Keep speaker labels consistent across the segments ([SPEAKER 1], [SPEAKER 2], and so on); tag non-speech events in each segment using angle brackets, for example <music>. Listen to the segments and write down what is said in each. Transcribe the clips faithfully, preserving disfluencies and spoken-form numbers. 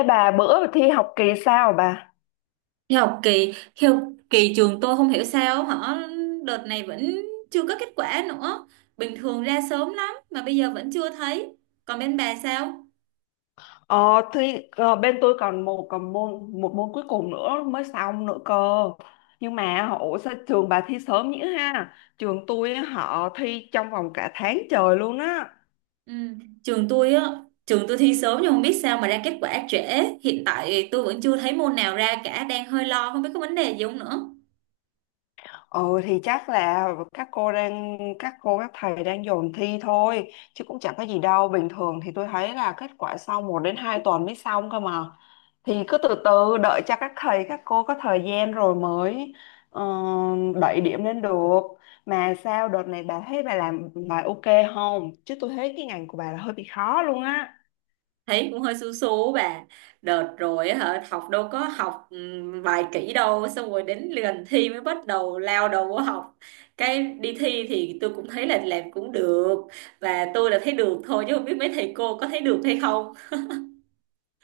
[SPEAKER 1] Ê bà bữa thi học kỳ sao bà?
[SPEAKER 2] Thì học kỳ khi học kỳ trường tôi không hiểu sao họ đợt này vẫn chưa có kết quả nữa, bình thường ra sớm lắm mà bây giờ vẫn chưa thấy. Còn bên bà sao?
[SPEAKER 1] Ờ, thì ờ, bên tôi còn một còn môn một môn cuối cùng nữa mới xong nữa cơ. Nhưng mà họ- ủa sao trường bà thi sớm nhỉ ha? Trường tôi họ thi trong vòng cả tháng trời luôn á.
[SPEAKER 2] Ừ. trường tôi á Trường tôi thi sớm nhưng không biết sao mà ra kết quả trễ, hiện tại tôi vẫn chưa thấy môn nào ra cả, đang hơi lo không biết có vấn đề gì không nữa.
[SPEAKER 1] Ừ thì chắc là các cô đang các cô các thầy đang dồn thi thôi, chứ cũng chẳng có gì đâu. Bình thường thì tôi thấy là kết quả sau một đến hai tuần mới xong cơ mà, thì cứ từ từ đợi cho các thầy các cô có thời gian rồi mới ờ, đẩy điểm lên được. Mà sao đợt này bà thấy bà làm bài ok không? Chứ tôi thấy cái ngành của bà là hơi bị khó luôn á.
[SPEAKER 2] Thấy cũng hơi xú xú bà, đợt rồi á hả học đâu có học ừm, vài kỹ đâu, xong rồi đến gần thi mới bắt đầu lao đầu vô học. Cái đi thi thì tôi cũng thấy là làm cũng được, và tôi là thấy được thôi chứ không biết mấy thầy cô có thấy được hay không.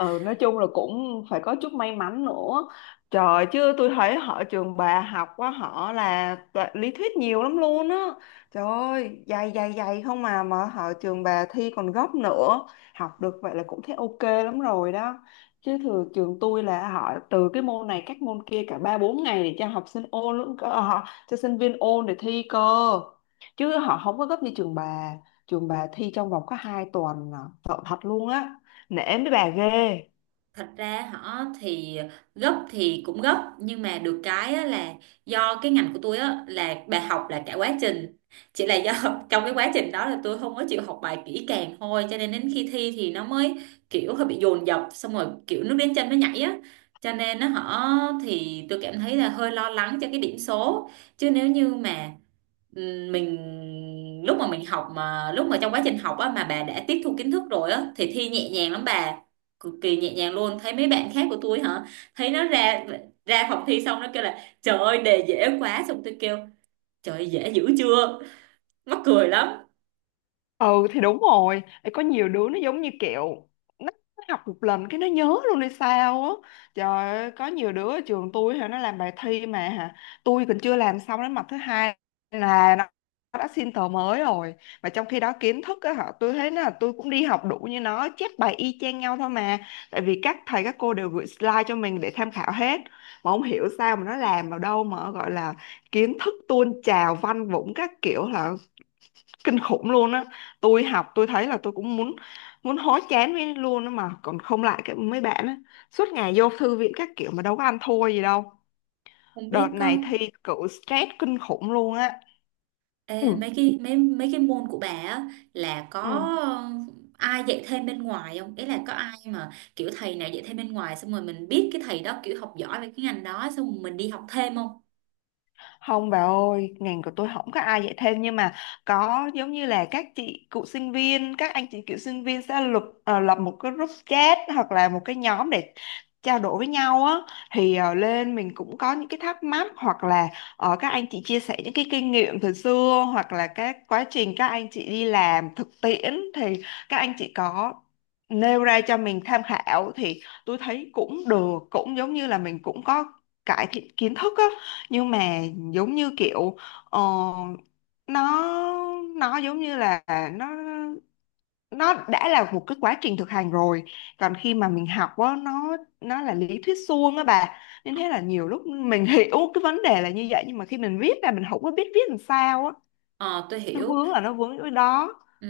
[SPEAKER 1] Ừ, nói chung là cũng phải có chút may mắn nữa trời, chứ tôi thấy họ trường bà học quá, họ là tọ- lý thuyết nhiều lắm luôn á. Trời ơi dày dày dày không, mà mà họ trường bà thi còn gấp nữa. Học được vậy là cũng thấy ok lắm rồi đó, chứ thường trường tôi là họ từ cái môn này các môn kia cả ba bốn ngày để cho học sinh ôn luôn cơ, họ cho sinh viên ôn để thi cơ, chứ họ không có gấp như trường bà. Trường bà thi trong vòng có hai tuần à. Sợ thật luôn á, nể mấy bà ghê.
[SPEAKER 2] Thật ra họ thì gấp thì cũng gấp, nhưng mà được cái á là do cái ngành của tôi á là bài học là cả quá trình, chỉ là do <laughs> trong cái quá trình đó là tôi không có chịu học bài kỹ càng thôi, cho nên đến khi thi thì nó mới kiểu hơi bị dồn dập, xong rồi kiểu nước đến chân nó nhảy á, cho nên nó họ thì tôi cảm thấy là hơi lo lắng cho cái điểm số. Chứ nếu như mà ừm, mình lúc mà mình học, mà lúc mà trong quá trình học á mà bà đã tiếp thu kiến thức rồi á thì thi nhẹ nhàng lắm bà, cực kỳ nhẹ nhàng luôn. Thấy mấy bạn khác của tôi hả, thấy nó ra ra phòng thi xong nó kêu là trời ơi đề dễ quá, xong tôi kêu trời ơi, dễ dữ chưa, mắc cười lắm.
[SPEAKER 1] Ừ thì đúng rồi. Ê, có nhiều đứa nó giống như kiểu nó nó học một lần cái nó nhớ luôn hay sao á. Trời ơi có nhiều đứa ở trường tôi hả, nó làm bài thi mà hả, tôi còn chưa làm xong đến mặt thứ hai là nó nó đã xin tờ mới rồi. Mà trong khi đó kiến thức á hả, tôi thấy là tôi cũng đi học đủ như nó, chép bài y chang nhau thôi mà, tại vì các thầy các cô đều gửi slide cho mình để tham khảo hết. Mà không hiểu sao mà nó làm vào đâu mà gọi là kiến thức tuôn trào văn vũng các kiểu là kinh khủng luôn á. Tôi học tôi thấy là tôi cũng muốn muốn hối chán với luôn á, mà còn không lại cái mấy bạn á, suốt ngày vô thư viện các kiểu mà đâu có ăn thua gì đâu.
[SPEAKER 2] Không
[SPEAKER 1] Đợt
[SPEAKER 2] biết có.
[SPEAKER 1] này thi cử stress kinh khủng luôn á. Ừ.
[SPEAKER 2] Ê, mấy cái mấy mấy cái môn của bà á là có
[SPEAKER 1] Ừ.
[SPEAKER 2] ai dạy thêm bên ngoài không, ý là có ai mà kiểu thầy nào dạy thêm bên ngoài xong rồi mình biết cái thầy đó kiểu học giỏi về cái ngành đó xong rồi mình đi học thêm không?
[SPEAKER 1] Không bà ơi, ngành của tôi không có ai dạy thêm, nhưng mà có giống như là các chị cựu sinh viên, các anh chị cựu sinh viên sẽ lập ờ, lập một cái group chat hoặc là một cái nhóm để trao đổi với nhau á. Thì ờ, lên mình cũng có những cái thắc mắc, hoặc là ờ, các anh chị chia sẻ những cái kinh nghiệm từ xưa, hoặc là các quá trình các anh chị đi làm thực tiễn thì các anh chị có nêu ra cho mình tham khảo, thì tôi thấy cũng được, cũng giống như là mình cũng có cải thiện kiến thức á. Nhưng mà giống như kiểu ờ, nó nó giống như là nó nó đã là một cái quá trình thực hành rồi, còn khi mà mình học á nó nó là lý thuyết suông á bà. Nên thế là nhiều lúc mình <laughs> hiểu cái vấn đề là như vậy, nhưng mà khi mình viết ra mình không có biết viết làm sao á.
[SPEAKER 2] Ờ tôi
[SPEAKER 1] Nó
[SPEAKER 2] hiểu.
[SPEAKER 1] vướng là nó vướng ở đó.
[SPEAKER 2] Ừ.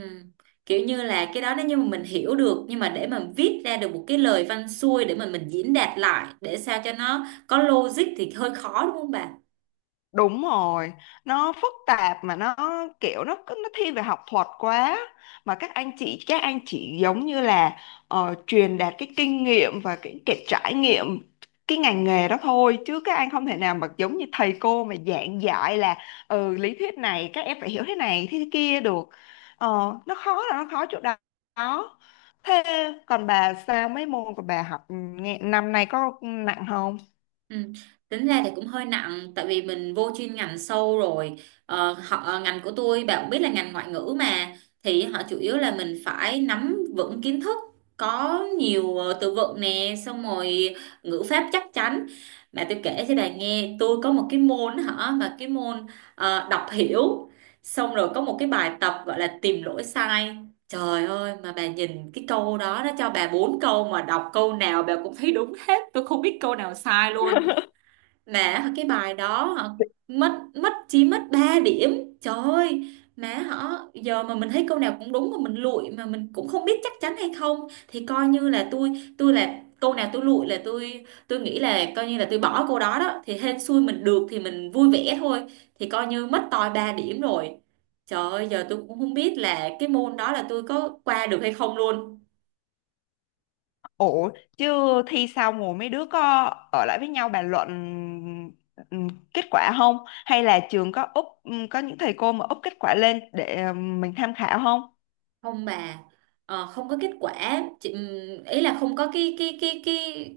[SPEAKER 2] Kiểu như là cái đó nếu như mà mình hiểu được nhưng mà để mà viết ra được một cái lời văn xuôi để mà mình diễn đạt lại để sao cho nó có logic thì hơi khó đúng không bà?
[SPEAKER 1] Đúng rồi, nó phức tạp mà nó kiểu nó cứ- nó thiên về học thuật quá, mà các anh chị các anh chị giống như là ờ, truyền đạt cái kinh nghiệm và cái, cái trải nghiệm cái ngành nghề đó thôi, chứ các anh không thể nào mà giống như thầy cô mà giảng dạy là ừ lý thuyết này các em phải hiểu thế này thế kia được. Ờ, nó khó là nó khó chỗ đó. Thế còn bà sao, mấy môn của bà học ừ, nghe, năm nay có nặng không?
[SPEAKER 2] Ừ. Tính ra thì cũng hơi nặng tại vì mình vô chuyên ngành sâu rồi. Ờ, họ ờ, ngành của tôi bạn cũng biết là ngành ngoại ngữ mà, thì họ chủ yếu là mình phải nắm vững kiến thức, có nhiều ờ, từ vựng nè, xong rồi ngữ pháp chắc chắn. Mà tôi kể cho bà nghe tôi có một cái môn hả, mà cái môn ờ, đọc hiểu, xong rồi có một cái bài tập gọi là tìm lỗi sai, trời ơi mà bà nhìn cái câu đó nó cho bà bốn câu mà đọc câu nào bà cũng thấy đúng hết, tôi không biết câu nào sai luôn.
[SPEAKER 1] <laughs>
[SPEAKER 2] Mà cái bài đó hả, mất mất chỉ mất ba điểm. Trời ơi, má họ giờ mà mình thấy câu nào cũng đúng mà mình lụi mà mình cũng không biết chắc chắn hay không thì coi như là tôi tôi là câu nào tôi lụi là tôi tôi nghĩ là coi như là tôi bỏ câu đó đó, thì hên xui mình được thì mình vui vẻ thôi, thì coi như mất toi ba điểm rồi. Trời ơi, giờ tôi cũng không biết là cái môn đó là tôi có qua được hay không luôn.
[SPEAKER 1] Ủa, chứ thi xong rồi mấy đứa có ở lại với nhau bàn luận ừm, kết quả không? Hay là trường có úp ừm, có những thầy cô mà úp kết quả lên để ừm, mình tham khảo không?
[SPEAKER 2] Không bà, ờ, không có kết quả chị, ừm, ý là không có cái cái cái cái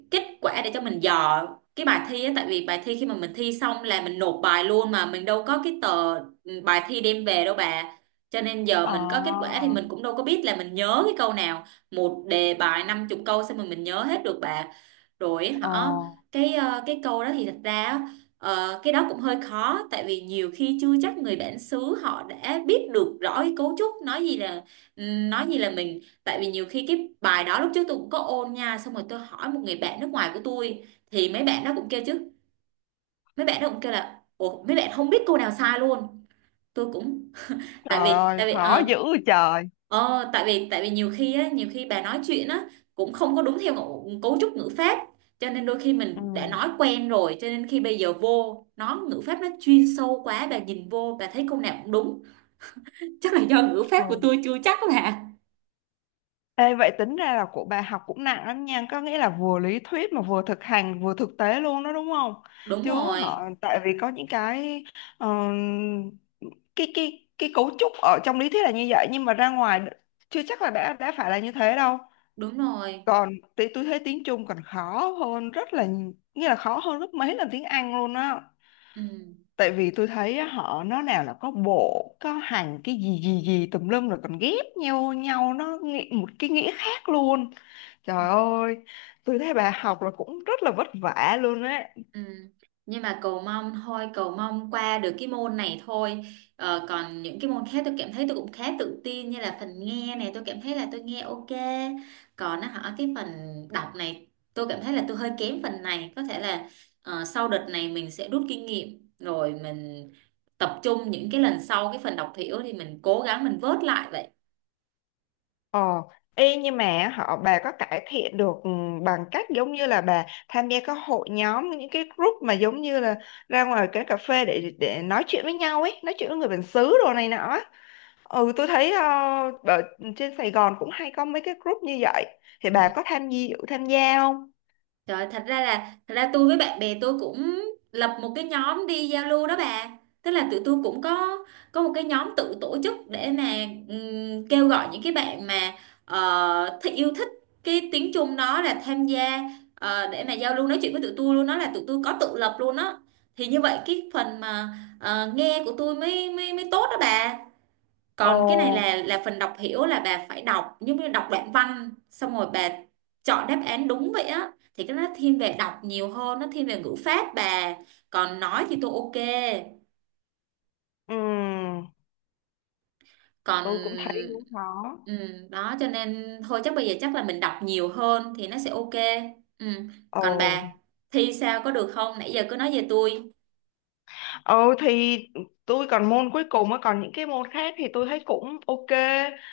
[SPEAKER 2] kết quả để cho mình dò cái bài thi á, tại vì bài thi khi mà mình thi xong là mình nộp bài luôn mà mình đâu có cái tờ ừm, bài thi đem về đâu bà, cho nên giờ
[SPEAKER 1] Ờ,
[SPEAKER 2] mình có kết quả thì mình cũng đâu có biết là mình nhớ cái câu nào. Một đề bài năm chục câu sao mà mình nhớ hết được bà. Rồi
[SPEAKER 1] ờ,
[SPEAKER 2] họ cái ờ, cái câu đó thì thật ra á, ờ, cái đó cũng hơi khó, tại vì nhiều khi chưa chắc người bản xứ họ đã biết được rõ cái cấu trúc, nói gì là ừm, nói gì là mình, tại vì nhiều khi cái bài đó lúc trước tôi cũng có ôn nha, xong rồi tôi hỏi một người bạn nước ngoài của tôi thì mấy bạn đó cũng kêu chứ, mấy bạn đó cũng kêu là ủa mấy bạn không biết câu nào sai luôn, tôi cũng tại
[SPEAKER 1] trời
[SPEAKER 2] vì
[SPEAKER 1] ơi,
[SPEAKER 2] tại vì
[SPEAKER 1] khó
[SPEAKER 2] ờ,
[SPEAKER 1] dữ vậy trời.
[SPEAKER 2] Ờ, tại vì tại vì nhiều khi á, nhiều khi bà nói chuyện á cũng không có đúng theo ngộ- cấu trúc ngữ pháp, cho nên đôi khi
[SPEAKER 1] Ừ.
[SPEAKER 2] mình đã nói quen rồi, cho nên khi bây giờ vô nó ngữ pháp nó chuyên sâu quá bà nhìn vô bà thấy câu nào cũng đúng. Chắc là do ngữ pháp của
[SPEAKER 1] Ừ.
[SPEAKER 2] tôi chưa chắc bà.
[SPEAKER 1] Ê, vậy tính ra là của bà học cũng nặng lắm nha, có nghĩa là vừa lý thuyết mà vừa thực hành, vừa thực tế luôn đó đúng không?
[SPEAKER 2] Đúng
[SPEAKER 1] Chứ họ
[SPEAKER 2] rồi,
[SPEAKER 1] tại vì có những cái ờ, cái cái cái cấu trúc ở trong lý thuyết là như vậy, nhưng mà ra ngoài chưa chắc là đã đã phải là như thế đâu.
[SPEAKER 2] đúng rồi.
[SPEAKER 1] Còn tí tôi thấy tiếng Trung còn khó hơn rất là nhi- nghĩa là khó hơn rất mấy lần tiếng Anh luôn á.
[SPEAKER 2] Ừ.
[SPEAKER 1] Tại vì tôi thấy á, họ nó nào là có bộ, có hành cái gì gì gì tùm lum, rồi còn ghép nhau nhau nó nghĩ- một cái nghĩa khác luôn. Trời ơi, tôi thấy bà học là cũng rất là vất vả luôn á.
[SPEAKER 2] Ừ. Nhưng mà cầu mong thôi, cầu mong qua được cái môn này thôi, ờ, còn những cái môn khác tôi cảm thấy tôi cũng khá tự tin, như là phần nghe này tôi cảm thấy là tôi nghe ok, còn nó hỏi cái phần đọc này tôi cảm thấy là tôi hơi kém phần này, có thể là ờ, sau đợt này mình sẽ rút kinh nghiệm rồi mình tập trung những cái lần sau, cái phần đọc hiểu thì mình cố gắng mình vớt lại vậy.
[SPEAKER 1] Ờ, y nhưng mà họ bà có cải thiện được ừ, bằng cách giống như là bà tham gia các hội nhóm, những cái group mà giống như là ra ngoài cái cà phê để để nói chuyện với nhau ấy, nói chuyện với người bản xứ đồ này nọ á. Ừ, tôi thấy ờ, ở trên Sài Gòn cũng hay có mấy cái group như vậy. Thì bà có
[SPEAKER 2] Ừ.
[SPEAKER 1] tham gia tham gia không?
[SPEAKER 2] Trời, thật ra là thật ra tôi với bạn bè tôi cũng lập một cái nhóm đi giao lưu đó bà. Tức là tụi tôi cũng có có một cái nhóm tự tổ chức để mà ừm, kêu gọi những cái bạn mà ờ, thích yêu thích cái tiếng Trung đó là tham gia, ờ, để mà giao lưu nói chuyện với tụi tôi luôn đó, là tụi tôi có tự lập luôn đó. Thì như vậy cái phần mà ờ, nghe của tôi mới mới mới tốt đó bà,
[SPEAKER 1] Ồ,
[SPEAKER 2] còn cái này là là phần đọc hiểu là bà phải đọc giống như đọc đoạn văn xong rồi bà chọn đáp án đúng vậy á, thì cái đó nó thiên về đọc nhiều hơn, nó thiên về ngữ pháp bà. Còn nói thì tôi ok.
[SPEAKER 1] ừ,
[SPEAKER 2] Còn
[SPEAKER 1] tôi cũng thấy cũng khó.
[SPEAKER 2] ừ, đó cho nên thôi, chắc bây giờ chắc là mình đọc nhiều hơn thì nó sẽ ok. Ừ. Còn
[SPEAKER 1] Ồ.
[SPEAKER 2] bà thi sao có được không, nãy giờ cứ nói về tôi.
[SPEAKER 1] Ừ thì tôi còn môn cuối cùng á, còn những cái môn khác thì tôi thấy cũng ok.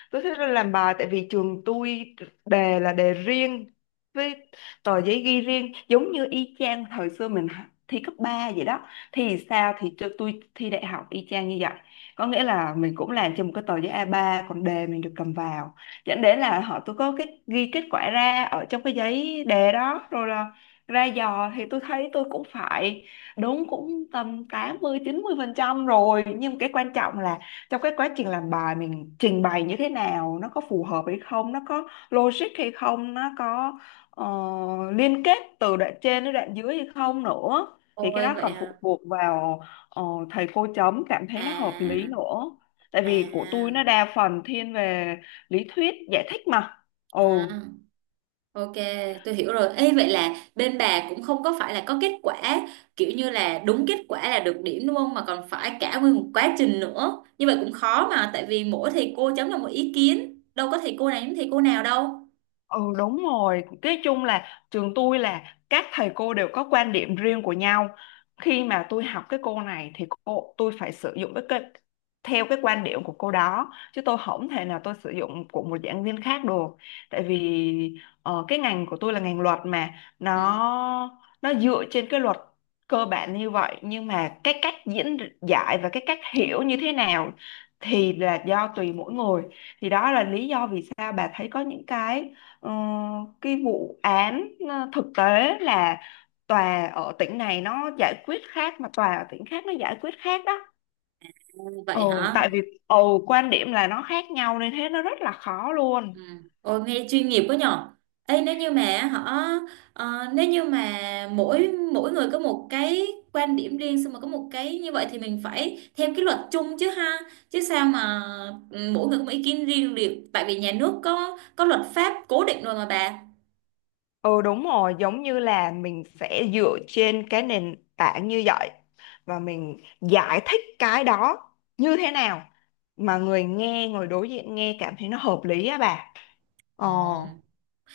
[SPEAKER 1] Tôi thích làm bài tại vì trường tôi đề là đề riêng với tờ giấy ghi riêng, giống như y chang thời xưa mình h- thi cấp ba vậy đó, thì sao thì cho tôi thi đại học y chang như vậy, có nghĩa là mình cũng làm trên một cái tờ giấy a ba, còn đề mình được cầm vào, dẫn đến là họ tôi có cái ghi kết quả ra ở trong cái giấy đề đó rồi là ra dò, thì tôi thấy tôi cũng phải đúng cũng tầm tám mươi chín mươi phần trăm rồi. Nhưng cái quan trọng là trong cái quá trình làm bài mình trình bày như thế nào, nó có phù hợp hay không, nó có logic hay không, nó có ờ, liên kết từ đoạn trên đến đoạn dưới hay không nữa. Thì cái
[SPEAKER 2] Ôi
[SPEAKER 1] đó
[SPEAKER 2] vậy
[SPEAKER 1] còn phụ
[SPEAKER 2] hả.
[SPEAKER 1] thuộc vào ờ, thầy cô chấm cảm thấy nó hợp lý
[SPEAKER 2] À.
[SPEAKER 1] nữa, tại
[SPEAKER 2] À.
[SPEAKER 1] vì của tôi nó đa phần thiên về lý thuyết giải thích mà. Ừ.
[SPEAKER 2] À. Ok, tôi hiểu rồi. Ê, vậy là bên bà cũng không có phải là có kết quả kiểu như là đúng kết quả là được điểm đúng không? Mà còn phải cả nguyên một quá trình nữa. Như vậy cũng khó mà, tại vì mỗi thầy cô chấm là một ý kiến. Đâu có thầy cô này giống thầy cô nào đâu.
[SPEAKER 1] Ừ đúng rồi, cái chung là trường tôi là các thầy cô đều có quan điểm riêng của nhau. Khi mà tôi học cái cô này thì cô tôi phải sử dụng cái, cái theo cái quan điểm của cô đó, chứ tôi không thể nào tôi sử dụng của một giảng viên khác được. Tại vì ờ, cái ngành của tôi là ngành luật mà,
[SPEAKER 2] Ừ,
[SPEAKER 1] nó nó dựa trên cái luật cơ bản như vậy, nhưng mà cái cách diễn giải và cái cách hiểu như thế nào thì là do tùy mỗi người. Thì đó là lý do vì sao bà thấy có những cái Ờ, cái vụ án ờ, thực tế là tòa ở tỉnh này nó giải quyết khác mà tòa ở tỉnh khác nó giải quyết khác đó. Ừ,
[SPEAKER 2] vậy hả?
[SPEAKER 1] tại vì ừ, quan điểm là nó khác nhau nên thế nó rất là khó luôn.
[SPEAKER 2] Ừ. Ôi, nghe chuyên nghiệp quá nhở. Ấy nếu như mà họ ờ, nếu như mà mỗi mỗi người có một cái quan điểm riêng, xong mà có một cái như vậy thì mình phải theo cái luật chung chứ ha, chứ sao mà ừ, mỗi người có một ý kiến riêng được, tại vì nhà nước có có luật pháp cố định rồi mà bà.
[SPEAKER 1] Ừ đúng rồi, giống như là mình sẽ dựa trên cái nền tảng như vậy và mình giải thích cái đó như thế nào mà người nghe, người đối diện nghe cảm thấy nó hợp lý á bà.
[SPEAKER 2] Ờ,
[SPEAKER 1] Ờ.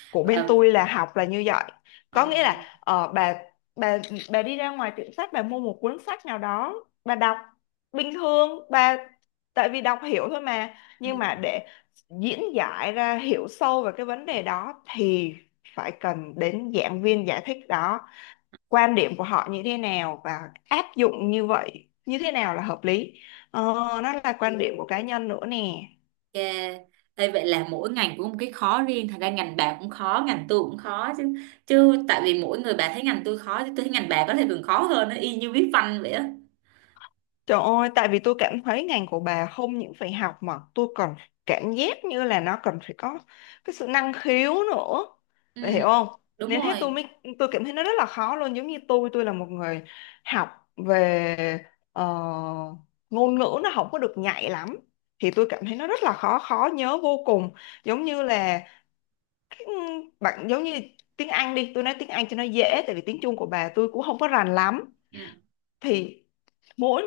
[SPEAKER 1] Của bên
[SPEAKER 2] và
[SPEAKER 1] tôi là học là như vậy,
[SPEAKER 2] ừ,
[SPEAKER 1] có nghĩa là ờ, bà bà bà đi ra ngoài tiệm sách bà mua một cuốn sách nào đó, bà đọc bình thường bà, tại vì đọc hiểu thôi mà, nhưng
[SPEAKER 2] ừ,
[SPEAKER 1] mà để diễn giải ra hiểu sâu về cái vấn đề đó thì phải cần đến giảng viên giải thích đó, quan điểm của họ như thế nào và áp dụng như vậy như thế nào là hợp lý, ờ, nó là quan điểm của cá nhân nữa nè.
[SPEAKER 2] ok. Ê, vậy là mỗi ngành cũng có một cái khó riêng, thật ra ngành bà cũng khó ngành tôi cũng khó chứ, chứ tại vì mỗi người bà thấy ngành tôi khó chứ tôi thấy ngành bà có thể còn khó hơn, nó y như viết văn vậy á.
[SPEAKER 1] Trời ơi, tại vì tôi cảm thấy ngành của bà không những phải học mà tôi còn cảm giác như là nó cần phải có cái sự năng khiếu nữa.
[SPEAKER 2] Ừ,
[SPEAKER 1] Bà hiểu không?
[SPEAKER 2] đúng
[SPEAKER 1] Nên hết tôi
[SPEAKER 2] rồi.
[SPEAKER 1] mới tôi cảm thấy nó rất là khó luôn, giống như tôi tôi là một người học về ờ, ngôn ngữ nó không có được nhạy lắm. Thì tôi cảm thấy nó rất là khó, khó nhớ vô cùng, giống như là cái, ừ, bạn giống như tiếng Anh đi, tôi nói tiếng Anh cho nó dễ tại vì tiếng Trung của bà tôi cũng không có rành lắm.
[SPEAKER 2] Ừ.
[SPEAKER 1] Thì mỗi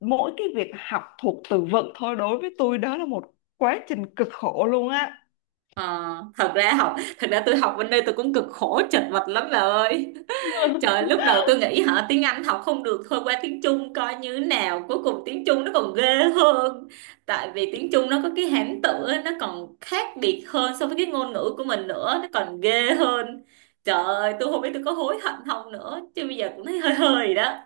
[SPEAKER 1] mỗi cái việc học thuộc từ vựng thôi đối với tôi đó là một quá trình cực khổ luôn á.
[SPEAKER 2] Ờ, thật ra học, thật ra tôi học bên đây tôi cũng cực khổ chật vật lắm bà ơi. <laughs>
[SPEAKER 1] <laughs>
[SPEAKER 2] Trời, lúc đầu tôi nghĩ hả tiếng Anh học không được thôi qua tiếng Trung coi như thế nào. Cuối cùng tiếng Trung nó còn ghê hơn. Tại vì tiếng Trung nó có cái hán tự á, nó còn khác biệt hơn so với cái ngôn ngữ của mình nữa, nó còn ghê hơn. Trời ơi, tôi không biết tôi có hối hận không nữa, chứ bây giờ cũng thấy hơi hơi đó.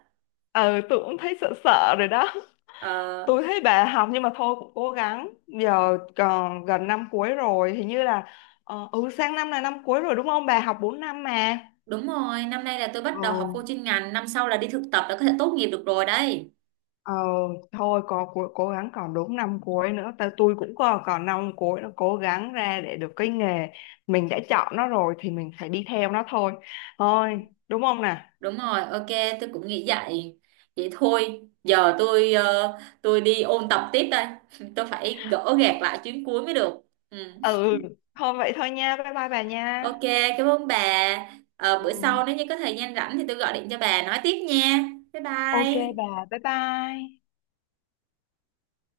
[SPEAKER 1] Ừ tôi cũng thấy sợ sợ rồi đó.
[SPEAKER 2] Ờ,
[SPEAKER 1] Tôi thấy bà học nhưng mà thôi cũng cố gắng, giờ còn gần năm cuối rồi hình như là ờ, ừ sang năm là năm cuối rồi đúng không, bà học bốn năm mà.
[SPEAKER 2] đúng rồi, năm nay là tôi
[SPEAKER 1] Ờ,
[SPEAKER 2] bắt đầu học vô chuyên ngành, năm sau là đi thực tập là có thể tốt nghiệp được rồi đấy.
[SPEAKER 1] ờ, thôi có cố, cố gắng, còn đúng năm cuối nữa ta tôi cũng còn còn năm cuối nữa, cố gắng ra để được cái nghề mình đã chọn nó rồi thì mình phải đi theo nó thôi thôi đúng không nè.
[SPEAKER 2] Đúng rồi, ok, tôi cũng nghĩ vậy. Vậy thôi, giờ tôi ờ, tôi đi ôn tập tiếp đây. <laughs> Tôi phải gỡ gạc lại chuyến cuối mới được. Ừ.
[SPEAKER 1] Ừ thôi vậy thôi nha, bye bye bà nha.
[SPEAKER 2] Ok, cảm ơn bà. Ờ,
[SPEAKER 1] Ừ.
[SPEAKER 2] bữa sau nếu như có thời gian rảnh thì tôi gọi điện cho bà nói tiếp nha. Bye
[SPEAKER 1] Ok
[SPEAKER 2] bye.
[SPEAKER 1] bà bye bye.